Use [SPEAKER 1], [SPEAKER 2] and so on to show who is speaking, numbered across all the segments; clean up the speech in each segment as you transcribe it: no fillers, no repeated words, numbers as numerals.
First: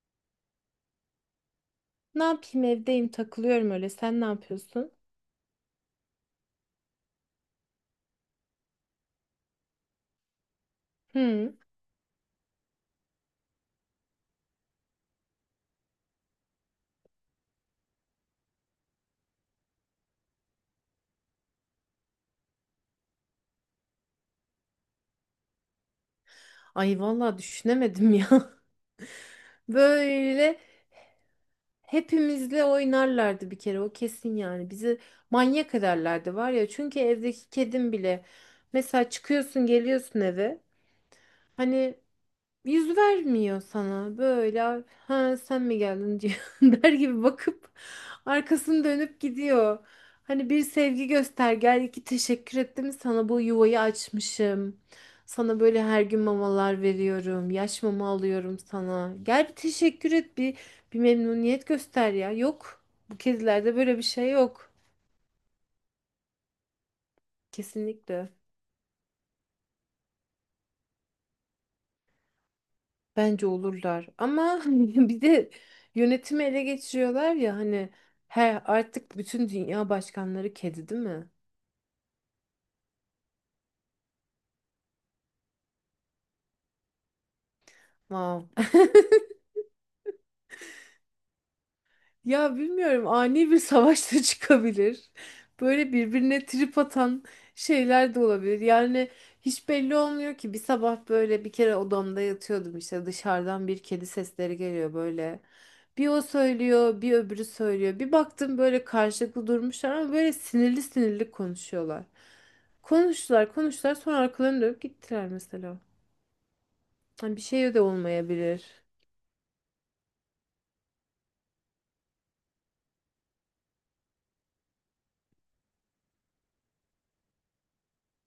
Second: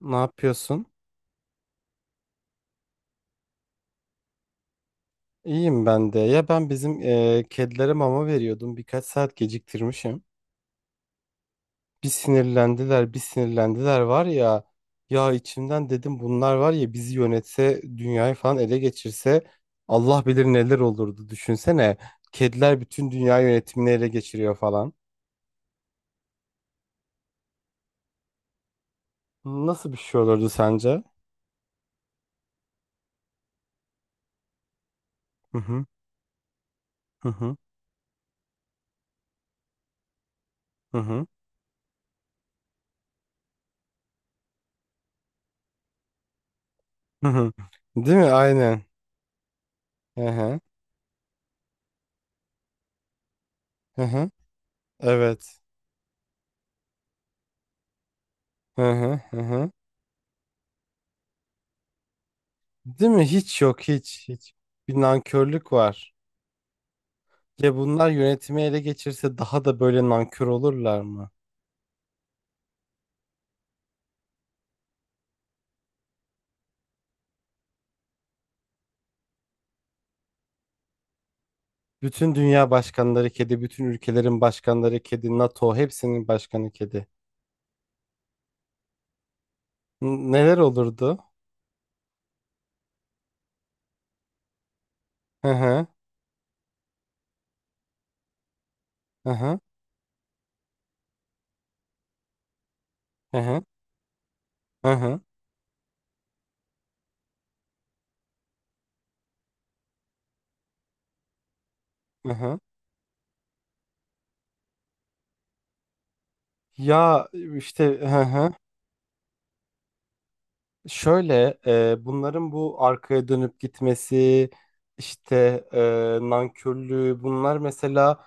[SPEAKER 1] Ne yapıyorsun?
[SPEAKER 2] Ne yapayım evdeyim takılıyorum öyle. Sen ne yapıyorsun?
[SPEAKER 1] İyiyim ben de. Ya ben bizim kedilere mama veriyordum. Birkaç saat geciktirmişim.
[SPEAKER 2] Hı.
[SPEAKER 1] Bir sinirlendiler, bir sinirlendiler var ya. Ya içimden dedim bunlar var ya bizi yönetse, dünyayı falan ele geçirse Allah bilir neler olurdu. Düşünsene. Kediler bütün dünya yönetimini ele geçiriyor falan.
[SPEAKER 2] Ay vallahi düşünemedim ya.
[SPEAKER 1] Nasıl bir şey olurdu
[SPEAKER 2] Böyle
[SPEAKER 1] sence?
[SPEAKER 2] hepimizle oynarlardı bir kere o kesin yani. Bizi
[SPEAKER 1] Hı
[SPEAKER 2] manyak
[SPEAKER 1] hı,
[SPEAKER 2] ederlerdi var ya. Çünkü
[SPEAKER 1] hı
[SPEAKER 2] evdeki
[SPEAKER 1] hı,
[SPEAKER 2] kedim bile mesela çıkıyorsun geliyorsun eve.
[SPEAKER 1] hı hı.
[SPEAKER 2] Hani yüz vermiyor sana. Böyle ha sen mi geldin diyor der gibi
[SPEAKER 1] Hı hı.
[SPEAKER 2] bakıp
[SPEAKER 1] Değil mi? Aynen.
[SPEAKER 2] arkasını dönüp gidiyor.
[SPEAKER 1] Hı
[SPEAKER 2] Hani
[SPEAKER 1] hı,
[SPEAKER 2] bir sevgi göster gel iki teşekkür ettim sana bu yuvayı
[SPEAKER 1] hı hı.
[SPEAKER 2] açmışım. Sana
[SPEAKER 1] Evet.
[SPEAKER 2] böyle her gün mamalar veriyorum. Yaş mama alıyorum
[SPEAKER 1] Hı
[SPEAKER 2] sana.
[SPEAKER 1] hı, hı
[SPEAKER 2] Gel bir
[SPEAKER 1] hı.
[SPEAKER 2] teşekkür et bir bir memnuniyet göster ya. Yok.
[SPEAKER 1] Değil
[SPEAKER 2] Bu
[SPEAKER 1] mi? Hiç
[SPEAKER 2] kedilerde
[SPEAKER 1] yok,
[SPEAKER 2] böyle bir
[SPEAKER 1] hiç
[SPEAKER 2] şey
[SPEAKER 1] hiç.
[SPEAKER 2] yok.
[SPEAKER 1] Bir nankörlük var. Ya bunlar
[SPEAKER 2] Kesinlikle.
[SPEAKER 1] yönetimi ele geçirse daha da böyle nankör olurlar mı?
[SPEAKER 2] Bence olurlar ama bir de yönetimi ele geçiriyorlar ya hani her artık bütün dünya başkanları kedi değil mi?
[SPEAKER 1] Bütün dünya başkanları kedi, bütün ülkelerin başkanları kedi, NATO hepsinin başkanı kedi.
[SPEAKER 2] Wow.
[SPEAKER 1] Neler olurdu?
[SPEAKER 2] Ya bilmiyorum ani bir savaşta çıkabilir.
[SPEAKER 1] Hı hı,
[SPEAKER 2] Böyle birbirine trip atan şeyler de olabilir. Yani
[SPEAKER 1] hı hı,
[SPEAKER 2] hiç belli olmuyor ki. Bir sabah böyle bir kere odamda yatıyordum işte
[SPEAKER 1] hı hı,
[SPEAKER 2] dışarıdan bir kedi sesleri
[SPEAKER 1] hı
[SPEAKER 2] geliyor
[SPEAKER 1] hı.
[SPEAKER 2] böyle. Bir o söylüyor, bir öbürü söylüyor. Bir baktım böyle karşılıklı durmuşlar ama böyle sinirli sinirli konuşuyorlar.
[SPEAKER 1] Hı hı.
[SPEAKER 2] Konuştular, konuştular sonra arkalarını dönüp gittiler mesela.
[SPEAKER 1] Ya
[SPEAKER 2] Hani bir şey de
[SPEAKER 1] işte, hı hı.
[SPEAKER 2] olmayabilir.
[SPEAKER 1] Şöyle bunların bu arkaya dönüp gitmesi, işte, nankörlüğü bunlar mesela.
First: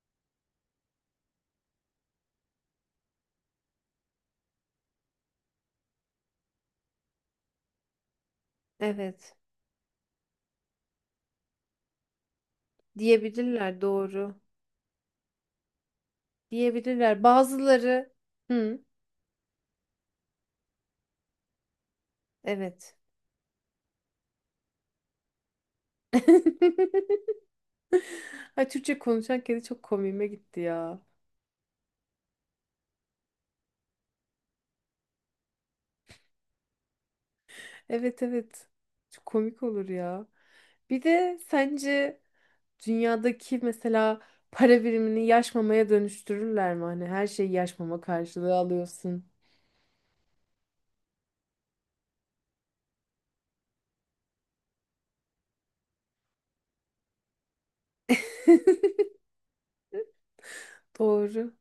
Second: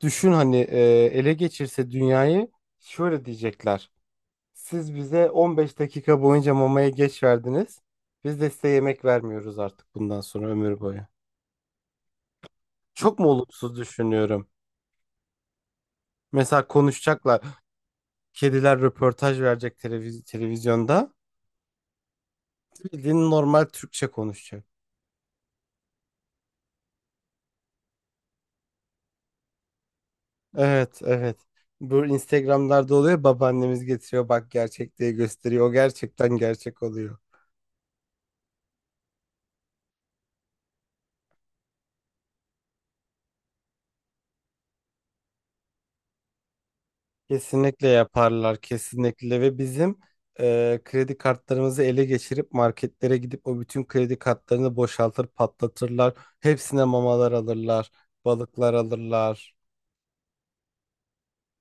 [SPEAKER 1] Düşün hani, ele geçirse dünyayı, şöyle diyecekler. Siz bize 15 dakika boyunca mamaya geç verdiniz. Biz de size yemek
[SPEAKER 2] Evet,
[SPEAKER 1] vermiyoruz artık bundan sonra ömür boyu. Çok mu olumsuz
[SPEAKER 2] diyebilirler doğru.
[SPEAKER 1] düşünüyorum? Mesela
[SPEAKER 2] Diyebilirler.
[SPEAKER 1] konuşacaklar.
[SPEAKER 2] Bazıları.
[SPEAKER 1] Kediler
[SPEAKER 2] Hı.
[SPEAKER 1] röportaj verecek televizyonda.
[SPEAKER 2] Evet.
[SPEAKER 1] Bildiğin normal Türkçe konuşacak.
[SPEAKER 2] Ay Türkçe konuşan kedi çok komiğime gitti ya.
[SPEAKER 1] Evet, evet. Bu Instagram'larda oluyor. Babaannemiz getiriyor, bak gerçek diye gösteriyor. O gerçekten gerçek oluyor.
[SPEAKER 2] Evet evet. Çok komik olur ya. Bir de sence dünyadaki mesela para birimini yaş mamaya dönüştürürler mi? Hani her şeyi yaş
[SPEAKER 1] Kesinlikle
[SPEAKER 2] mama karşılığı
[SPEAKER 1] yaparlar,
[SPEAKER 2] alıyorsun.
[SPEAKER 1] kesinlikle, ve bizim kredi kartlarımızı ele geçirip marketlere gidip o bütün kredi kartlarını boşaltır, patlatırlar. Hepsine mamalar alırlar, balıklar alırlar,
[SPEAKER 2] Doğru,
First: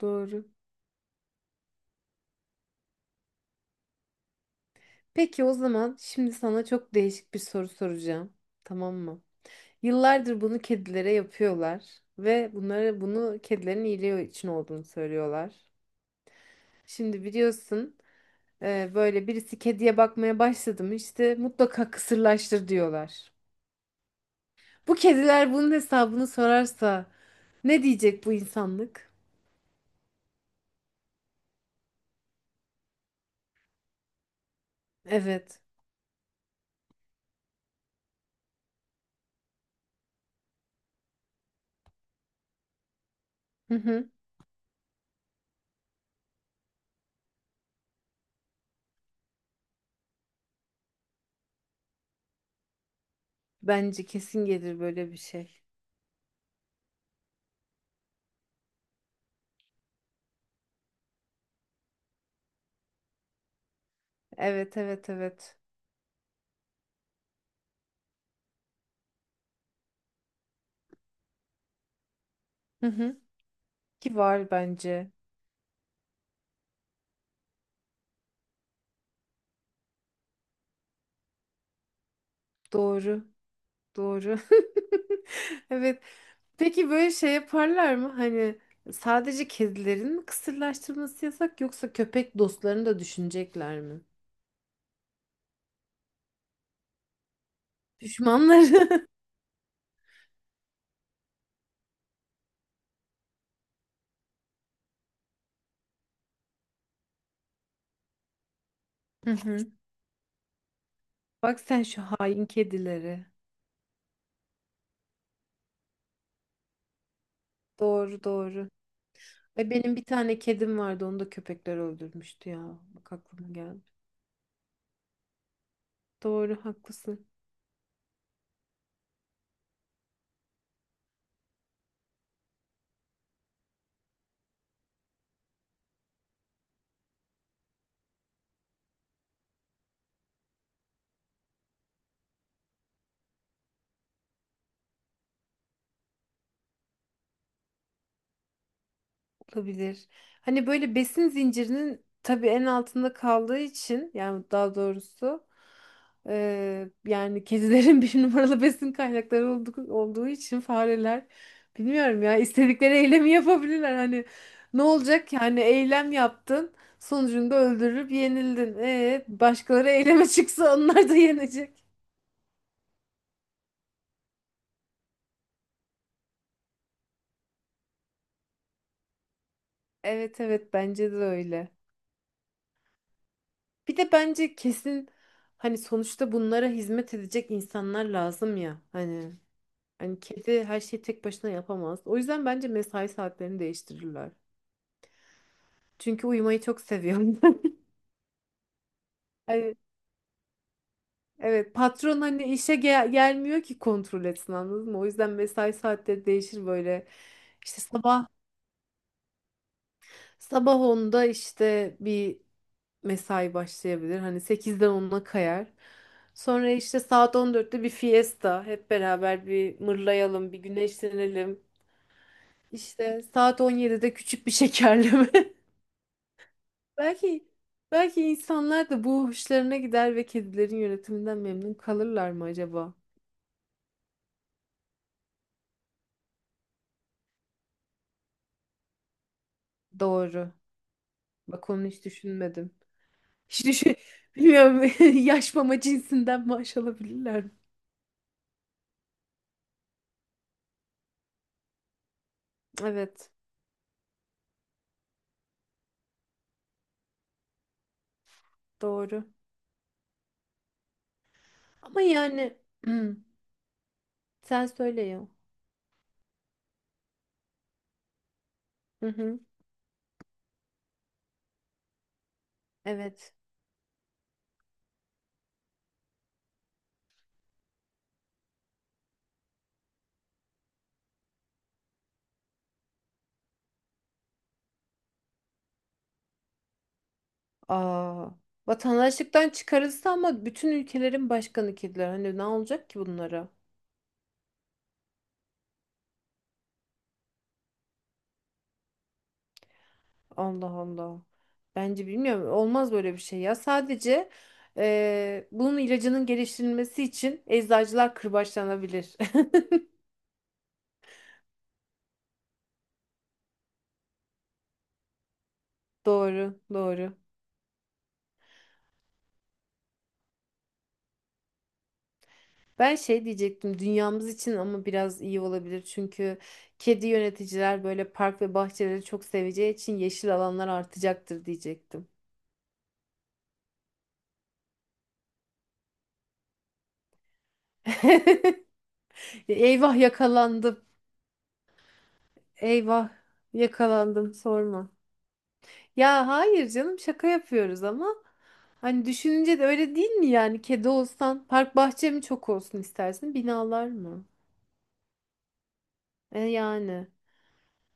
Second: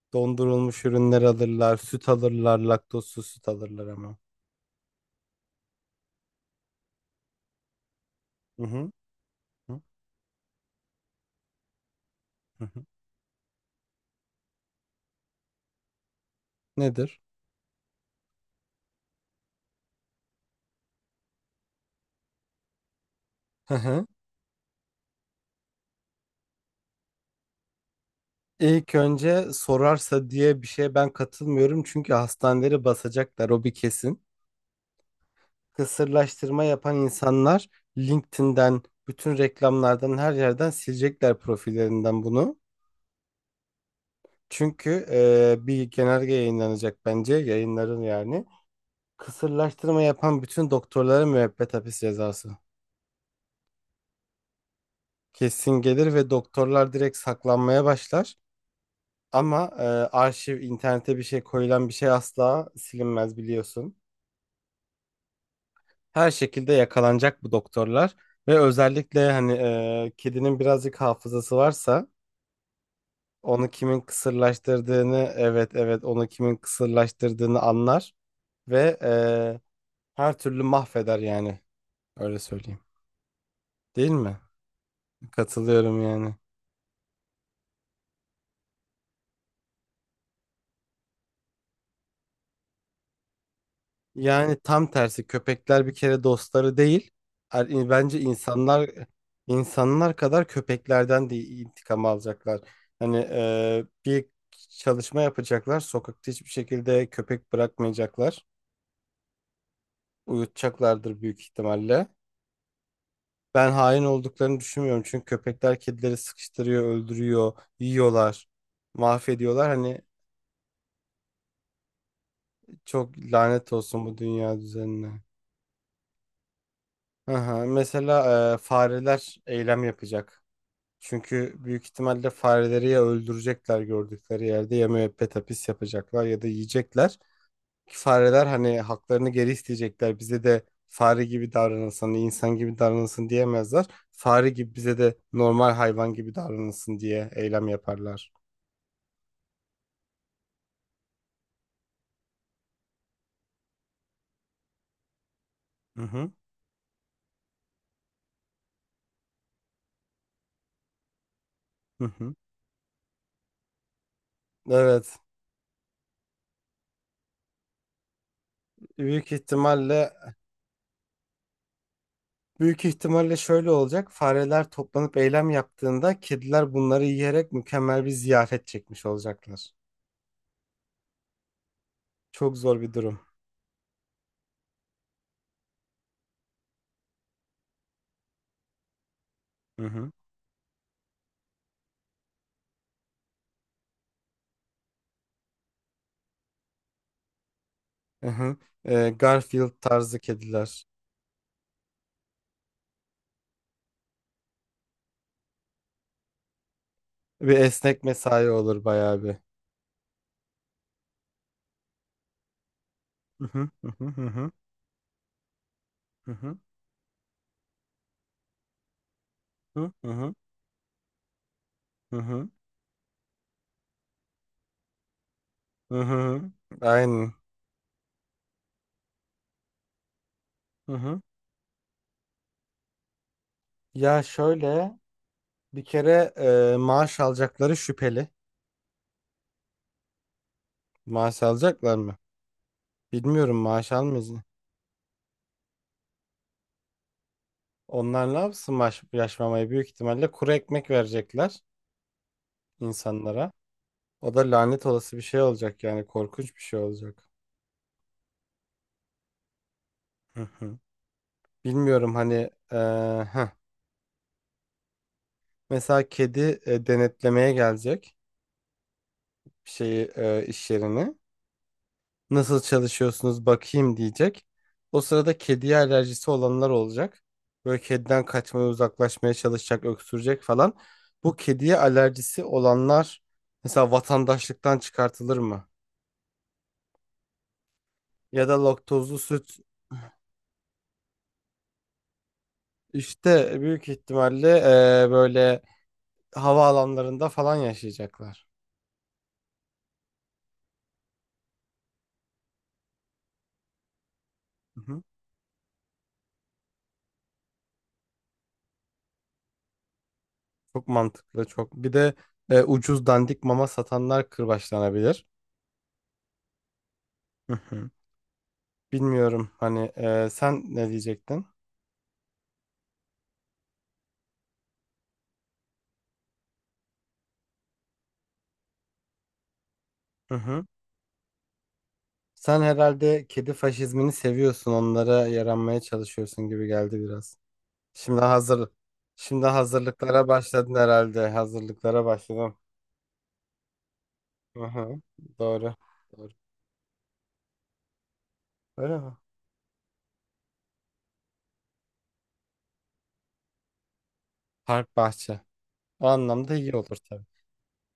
[SPEAKER 2] doğru.
[SPEAKER 1] dondurulmuş ürünler alırlar, süt alırlar, laktozsuz süt alırlar ama.
[SPEAKER 2] Peki o zaman şimdi sana çok değişik bir soru soracağım.
[SPEAKER 1] Hı hı.
[SPEAKER 2] Tamam mı?
[SPEAKER 1] Hı
[SPEAKER 2] Yıllardır bunu kedilere yapıyorlar ve
[SPEAKER 1] hı. Hı.
[SPEAKER 2] bunu kedilerin iyiliği için olduğunu söylüyorlar.
[SPEAKER 1] Nedir?
[SPEAKER 2] Şimdi biliyorsun böyle birisi kediye bakmaya başladı mı işte mutlaka kısırlaştır diyorlar.
[SPEAKER 1] Hı hı.
[SPEAKER 2] Bu kediler bunun hesabını sorarsa ne diyecek bu
[SPEAKER 1] İlk
[SPEAKER 2] insanlık?
[SPEAKER 1] önce sorarsa diye bir şeye ben katılmıyorum, çünkü hastaneleri basacaklar o bir kesin.
[SPEAKER 2] Evet.
[SPEAKER 1] Kısırlaştırma yapan insanlar LinkedIn'den, bütün reklamlardan, her yerden silecekler profillerinden bunu.
[SPEAKER 2] Hı hı.
[SPEAKER 1] Çünkü bir genelge yayınlanacak bence, yayınların yani. Kısırlaştırma yapan bütün doktorlara müebbet hapis cezası.
[SPEAKER 2] Bence kesin gelir böyle bir şey.
[SPEAKER 1] Kesin gelir ve doktorlar direkt saklanmaya başlar. Ama arşiv, internete bir şey koyulan bir şey asla silinmez biliyorsun.
[SPEAKER 2] Evet evet evet.
[SPEAKER 1] Her şekilde yakalanacak bu doktorlar. Ve özellikle hani, kedinin birazcık hafızası varsa,
[SPEAKER 2] Hı hı.
[SPEAKER 1] onu kimin
[SPEAKER 2] Ki var bence.
[SPEAKER 1] kısırlaştırdığını, evet evet, onu kimin kısırlaştırdığını anlar ve her türlü mahveder yani, öyle söyleyeyim.
[SPEAKER 2] Doğru.
[SPEAKER 1] Değil mi?
[SPEAKER 2] Doğru.
[SPEAKER 1] Katılıyorum
[SPEAKER 2] Evet.
[SPEAKER 1] yani.
[SPEAKER 2] Peki böyle şey yaparlar mı? Hani sadece kedilerin mi kısırlaştırması yasak yoksa köpek dostlarını da düşünecekler mi?
[SPEAKER 1] Yani tam tersi, köpekler bir kere dostları değil. Bence
[SPEAKER 2] Düşmanları.
[SPEAKER 1] insanlar kadar köpeklerden de intikam alacaklar. Hani bir çalışma yapacaklar. Sokakta hiçbir şekilde köpek bırakmayacaklar.
[SPEAKER 2] Hı hı.
[SPEAKER 1] Uyutacaklardır büyük
[SPEAKER 2] Bak sen şu
[SPEAKER 1] ihtimalle.
[SPEAKER 2] hain kedileri.
[SPEAKER 1] Ben hain olduklarını düşünmüyorum. Çünkü köpekler kedileri sıkıştırıyor, öldürüyor,
[SPEAKER 2] Doğru
[SPEAKER 1] yiyorlar,
[SPEAKER 2] doğru.
[SPEAKER 1] mahvediyorlar.
[SPEAKER 2] Ve benim
[SPEAKER 1] Hani
[SPEAKER 2] bir tane kedim vardı onu da köpekler öldürmüştü ya. Bak
[SPEAKER 1] çok
[SPEAKER 2] aklıma
[SPEAKER 1] lanet
[SPEAKER 2] geldi.
[SPEAKER 1] olsun bu dünya düzenine.
[SPEAKER 2] Doğru haklısın.
[SPEAKER 1] Aha, mesela fareler eylem yapacak. Çünkü büyük ihtimalle fareleri ya öldürecekler gördükleri yerde, ya müebbet hapis yapacaklar, ya da yiyecekler. Ki fareler hani haklarını geri isteyecekler. Bize de fare gibi davranılsın, insan gibi davranılsın diyemezler. Fare gibi, bize de normal hayvan gibi davranılsın diye eylem yaparlar.
[SPEAKER 2] Olabilir. Hani böyle besin zincirinin tabii en altında kaldığı için yani daha doğrusu
[SPEAKER 1] Hı hı.
[SPEAKER 2] yani kedilerin bir numaralı besin kaynakları olduğu için fareler
[SPEAKER 1] Hı
[SPEAKER 2] bilmiyorum
[SPEAKER 1] hı.
[SPEAKER 2] ya istedikleri eylemi yapabilirler. Hani ne
[SPEAKER 1] Evet.
[SPEAKER 2] olacak ki? Hani eylem yaptın sonucunda öldürüp yenildin. E,
[SPEAKER 1] Büyük
[SPEAKER 2] başkaları
[SPEAKER 1] ihtimalle
[SPEAKER 2] eyleme çıksa onlar da yenecek.
[SPEAKER 1] Büyük ihtimalle şöyle olacak. Fareler toplanıp eylem yaptığında kediler bunları yiyerek mükemmel bir ziyafet çekmiş olacaklar.
[SPEAKER 2] Evet evet bence de öyle.
[SPEAKER 1] Çok zor bir durum.
[SPEAKER 2] Bir de bence kesin hani sonuçta bunlara hizmet edecek insanlar lazım ya. Hani
[SPEAKER 1] Hı hı.
[SPEAKER 2] hani kedi her şeyi tek başına yapamaz. O yüzden bence mesai saatlerini değiştirirler. Çünkü uyumayı çok seviyorum.
[SPEAKER 1] Hı hı. Garfield
[SPEAKER 2] Hani
[SPEAKER 1] tarzı kediler.
[SPEAKER 2] evet patron hani işe gelmiyor ki kontrol etsin anladın mı? O yüzden mesai saatleri değişir böyle.
[SPEAKER 1] Bir
[SPEAKER 2] İşte
[SPEAKER 1] esnek
[SPEAKER 2] sabah
[SPEAKER 1] mesai olur bayağı bir.
[SPEAKER 2] Sabah onda işte bir
[SPEAKER 1] Hı
[SPEAKER 2] mesai
[SPEAKER 1] hı. Hı
[SPEAKER 2] başlayabilir. Hani
[SPEAKER 1] hı.
[SPEAKER 2] sekizden 10'a kayar.
[SPEAKER 1] Hı hı.
[SPEAKER 2] Sonra işte saat 14'te bir fiesta. Hep beraber bir
[SPEAKER 1] Hı hı.
[SPEAKER 2] mırlayalım, bir güneşlenelim.
[SPEAKER 1] Hı hı. Hı hı.
[SPEAKER 2] İşte saat 17'de küçük bir şekerleme.
[SPEAKER 1] Hı hı. Aynen.
[SPEAKER 2] Belki belki insanlar da bu hoşlarına gider ve kedilerin
[SPEAKER 1] Hı hı.
[SPEAKER 2] yönetiminden memnun kalırlar mı acaba?
[SPEAKER 1] Ya şöyle, bir kere maaş alacakları şüpheli.
[SPEAKER 2] Doğru.
[SPEAKER 1] Maaş
[SPEAKER 2] Bak onu
[SPEAKER 1] alacaklar
[SPEAKER 2] hiç
[SPEAKER 1] mı?
[SPEAKER 2] düşünmedim.
[SPEAKER 1] Bilmiyorum,
[SPEAKER 2] Hiç
[SPEAKER 1] maaş
[SPEAKER 2] düşün...
[SPEAKER 1] almayız.
[SPEAKER 2] Bilmiyorum. Yaş mama cinsinden maaş alabilirler mi?
[SPEAKER 1] Onlar ne yapsın maaş, yaşmamayı, büyük ihtimalle kuru ekmek verecekler
[SPEAKER 2] Evet.
[SPEAKER 1] insanlara. O da lanet olası bir şey olacak yani, korkunç bir şey olacak.
[SPEAKER 2] Doğru.
[SPEAKER 1] Hı hı.
[SPEAKER 2] Ama
[SPEAKER 1] Bilmiyorum hani,
[SPEAKER 2] yani hmm,
[SPEAKER 1] heh.
[SPEAKER 2] sen söyle ya.
[SPEAKER 1] Mesela kedi, denetlemeye gelecek
[SPEAKER 2] Hı hı.
[SPEAKER 1] bir şeyi, iş yerini. Nasıl
[SPEAKER 2] Evet.
[SPEAKER 1] çalışıyorsunuz bakayım diyecek. O sırada kediye alerjisi olanlar olacak. Böyle kediden kaçmaya, uzaklaşmaya çalışacak, öksürecek falan. Bu kediye alerjisi olanlar mesela vatandaşlıktan çıkartılır mı?
[SPEAKER 2] Aa,
[SPEAKER 1] Ya da laktozlu
[SPEAKER 2] vatandaşlıktan
[SPEAKER 1] süt,
[SPEAKER 2] çıkarılsa ama bütün ülkelerin başkanı kediler. Hani ne olacak ki bunlara?
[SPEAKER 1] işte büyük ihtimalle böyle havaalanlarında falan yaşayacaklar.
[SPEAKER 2] Allah Allah. Bence bilmiyorum. Olmaz böyle bir şey ya. Sadece
[SPEAKER 1] Hı hı.
[SPEAKER 2] bunun ilacının geliştirilmesi için eczacılar kırbaçlanabilir.
[SPEAKER 1] Çok mantıklı, çok. Bir de ucuz dandik mama satanlar kırbaçlanabilir.
[SPEAKER 2] Doğru, doğru.
[SPEAKER 1] Hı hı. Bilmiyorum hani, sen ne diyecektin?
[SPEAKER 2] Ben şey diyecektim dünyamız için ama biraz iyi olabilir çünkü kedi yöneticiler böyle park ve bahçeleri çok seveceği için
[SPEAKER 1] Hı
[SPEAKER 2] yeşil
[SPEAKER 1] hı.
[SPEAKER 2] alanlar artacaktır diyecektim.
[SPEAKER 1] Sen herhalde kedi faşizmini seviyorsun, onlara yaranmaya çalışıyorsun gibi geldi biraz. Şimdi hazır, şimdi
[SPEAKER 2] Eyvah
[SPEAKER 1] hazırlıklara başladın
[SPEAKER 2] yakalandım.
[SPEAKER 1] herhalde. Hazırlıklara başladım.
[SPEAKER 2] Eyvah yakalandım
[SPEAKER 1] Hı
[SPEAKER 2] sorma.
[SPEAKER 1] hı. Doğru.
[SPEAKER 2] Ya
[SPEAKER 1] Doğru.
[SPEAKER 2] hayır canım şaka yapıyoruz ama
[SPEAKER 1] Öyle
[SPEAKER 2] hani
[SPEAKER 1] mi?
[SPEAKER 2] düşününce de öyle değil mi yani kedi olsan park bahçe mi çok olsun istersin binalar mı?
[SPEAKER 1] Park bahçe. O
[SPEAKER 2] E
[SPEAKER 1] anlamda iyi olur
[SPEAKER 2] yani
[SPEAKER 1] tabii.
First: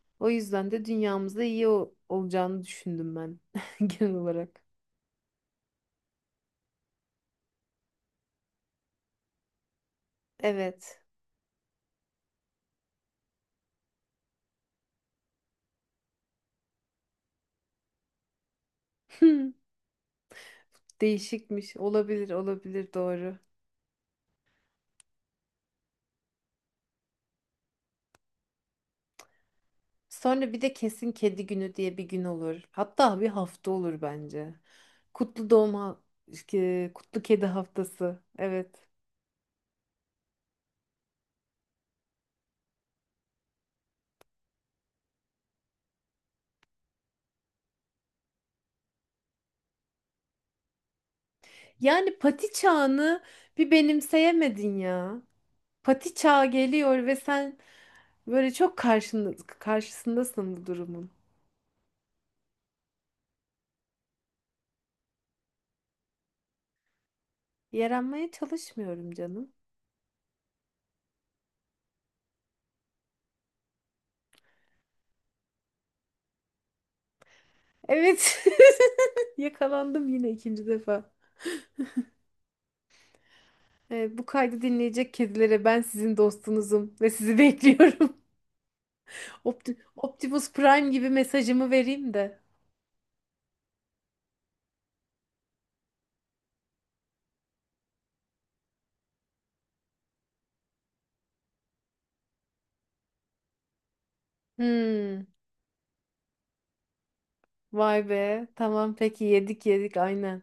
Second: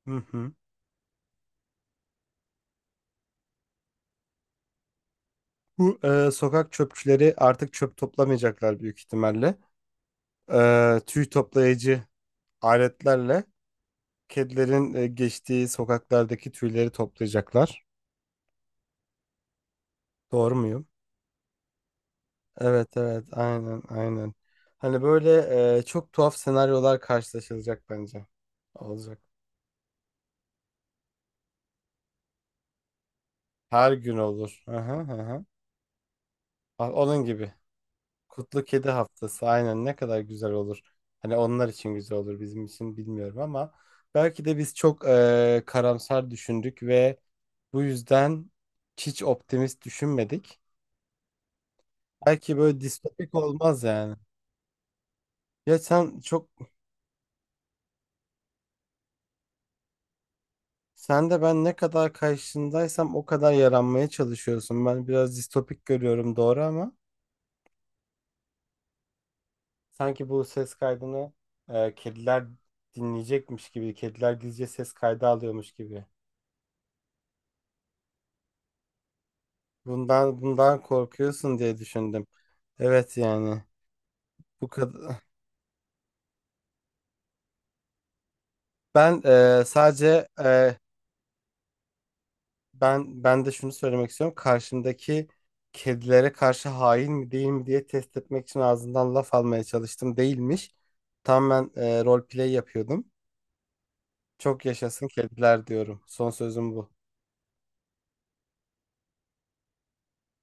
[SPEAKER 1] Hı
[SPEAKER 2] o
[SPEAKER 1] hı.
[SPEAKER 2] yüzden de dünyamızda iyi olacağını düşündüm ben genel olarak.
[SPEAKER 1] Bu, sokak çöpçüleri artık çöp toplamayacaklar büyük ihtimalle.
[SPEAKER 2] Evet.
[SPEAKER 1] E, tüy toplayıcı aletlerle kedilerin, geçtiği sokaklardaki tüyleri toplayacaklar. Doğru muyum?
[SPEAKER 2] Değişikmiş. Olabilir, olabilir
[SPEAKER 1] Evet evet,
[SPEAKER 2] doğru.
[SPEAKER 1] aynen aynen. Hani böyle, çok tuhaf senaryolar karşılaşılacak bence. Olacak.
[SPEAKER 2] Sonra bir de kesin kedi günü diye bir gün olur. Hatta bir hafta
[SPEAKER 1] Her
[SPEAKER 2] olur
[SPEAKER 1] gün
[SPEAKER 2] bence.
[SPEAKER 1] olur. Aha, aha.
[SPEAKER 2] Kutlu doğma,
[SPEAKER 1] Ha,
[SPEAKER 2] kutlu
[SPEAKER 1] onun
[SPEAKER 2] kedi
[SPEAKER 1] gibi.
[SPEAKER 2] haftası.
[SPEAKER 1] Kutlu
[SPEAKER 2] Evet.
[SPEAKER 1] Kedi Haftası, aynen, ne kadar güzel olur. Hani onlar için güzel olur, bizim için bilmiyorum, ama belki de biz çok karamsar düşündük ve bu yüzden hiç optimist düşünmedik.
[SPEAKER 2] Yani pati
[SPEAKER 1] Belki böyle
[SPEAKER 2] çağını
[SPEAKER 1] distopik
[SPEAKER 2] bir
[SPEAKER 1] olmaz yani.
[SPEAKER 2] benimseyemedin ya.
[SPEAKER 1] Ya
[SPEAKER 2] Pati
[SPEAKER 1] sen
[SPEAKER 2] çağı
[SPEAKER 1] çok.
[SPEAKER 2] geliyor ve sen böyle çok karşısındasın bu durumun.
[SPEAKER 1] Sen de ben ne kadar karşındaysam o kadar yaranmaya çalışıyorsun. Ben biraz distopik görüyorum doğru, ama
[SPEAKER 2] Yaranmaya çalışmıyorum canım.
[SPEAKER 1] sanki bu ses kaydını kediler dinleyecekmiş gibi, kediler gizlice ses kaydı alıyormuş gibi.
[SPEAKER 2] Evet. Yakalandım yine ikinci
[SPEAKER 1] Bundan
[SPEAKER 2] defa.
[SPEAKER 1] korkuyorsun diye düşündüm. Evet yani,
[SPEAKER 2] Bu kaydı
[SPEAKER 1] bu
[SPEAKER 2] dinleyecek
[SPEAKER 1] kadar.
[SPEAKER 2] kedilere ben sizin dostunuzum ve sizi bekliyorum.
[SPEAKER 1] Ben sadece,
[SPEAKER 2] Optimus Prime gibi mesajımı vereyim de.
[SPEAKER 1] ben de şunu söylemek istiyorum. Karşımdaki kedilere karşı hain mi değil mi diye test etmek için ağzından laf almaya çalıştım. Değilmiş. Tam ben role play yapıyordum. Çok yaşasın
[SPEAKER 2] Hmm,
[SPEAKER 1] kediler diyorum. Son sözüm bu.
[SPEAKER 2] vay be. Tamam peki yedik yedik aynen.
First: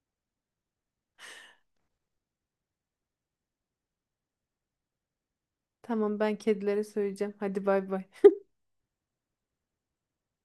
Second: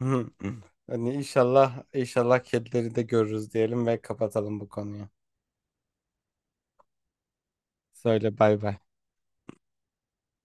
[SPEAKER 1] Hani inşallah kedileri de görürüz diyelim ve kapatalım bu konuyu.
[SPEAKER 2] Tamam ben kedilere söyleyeceğim. Hadi bay bay.
[SPEAKER 1] Söyle bay bay.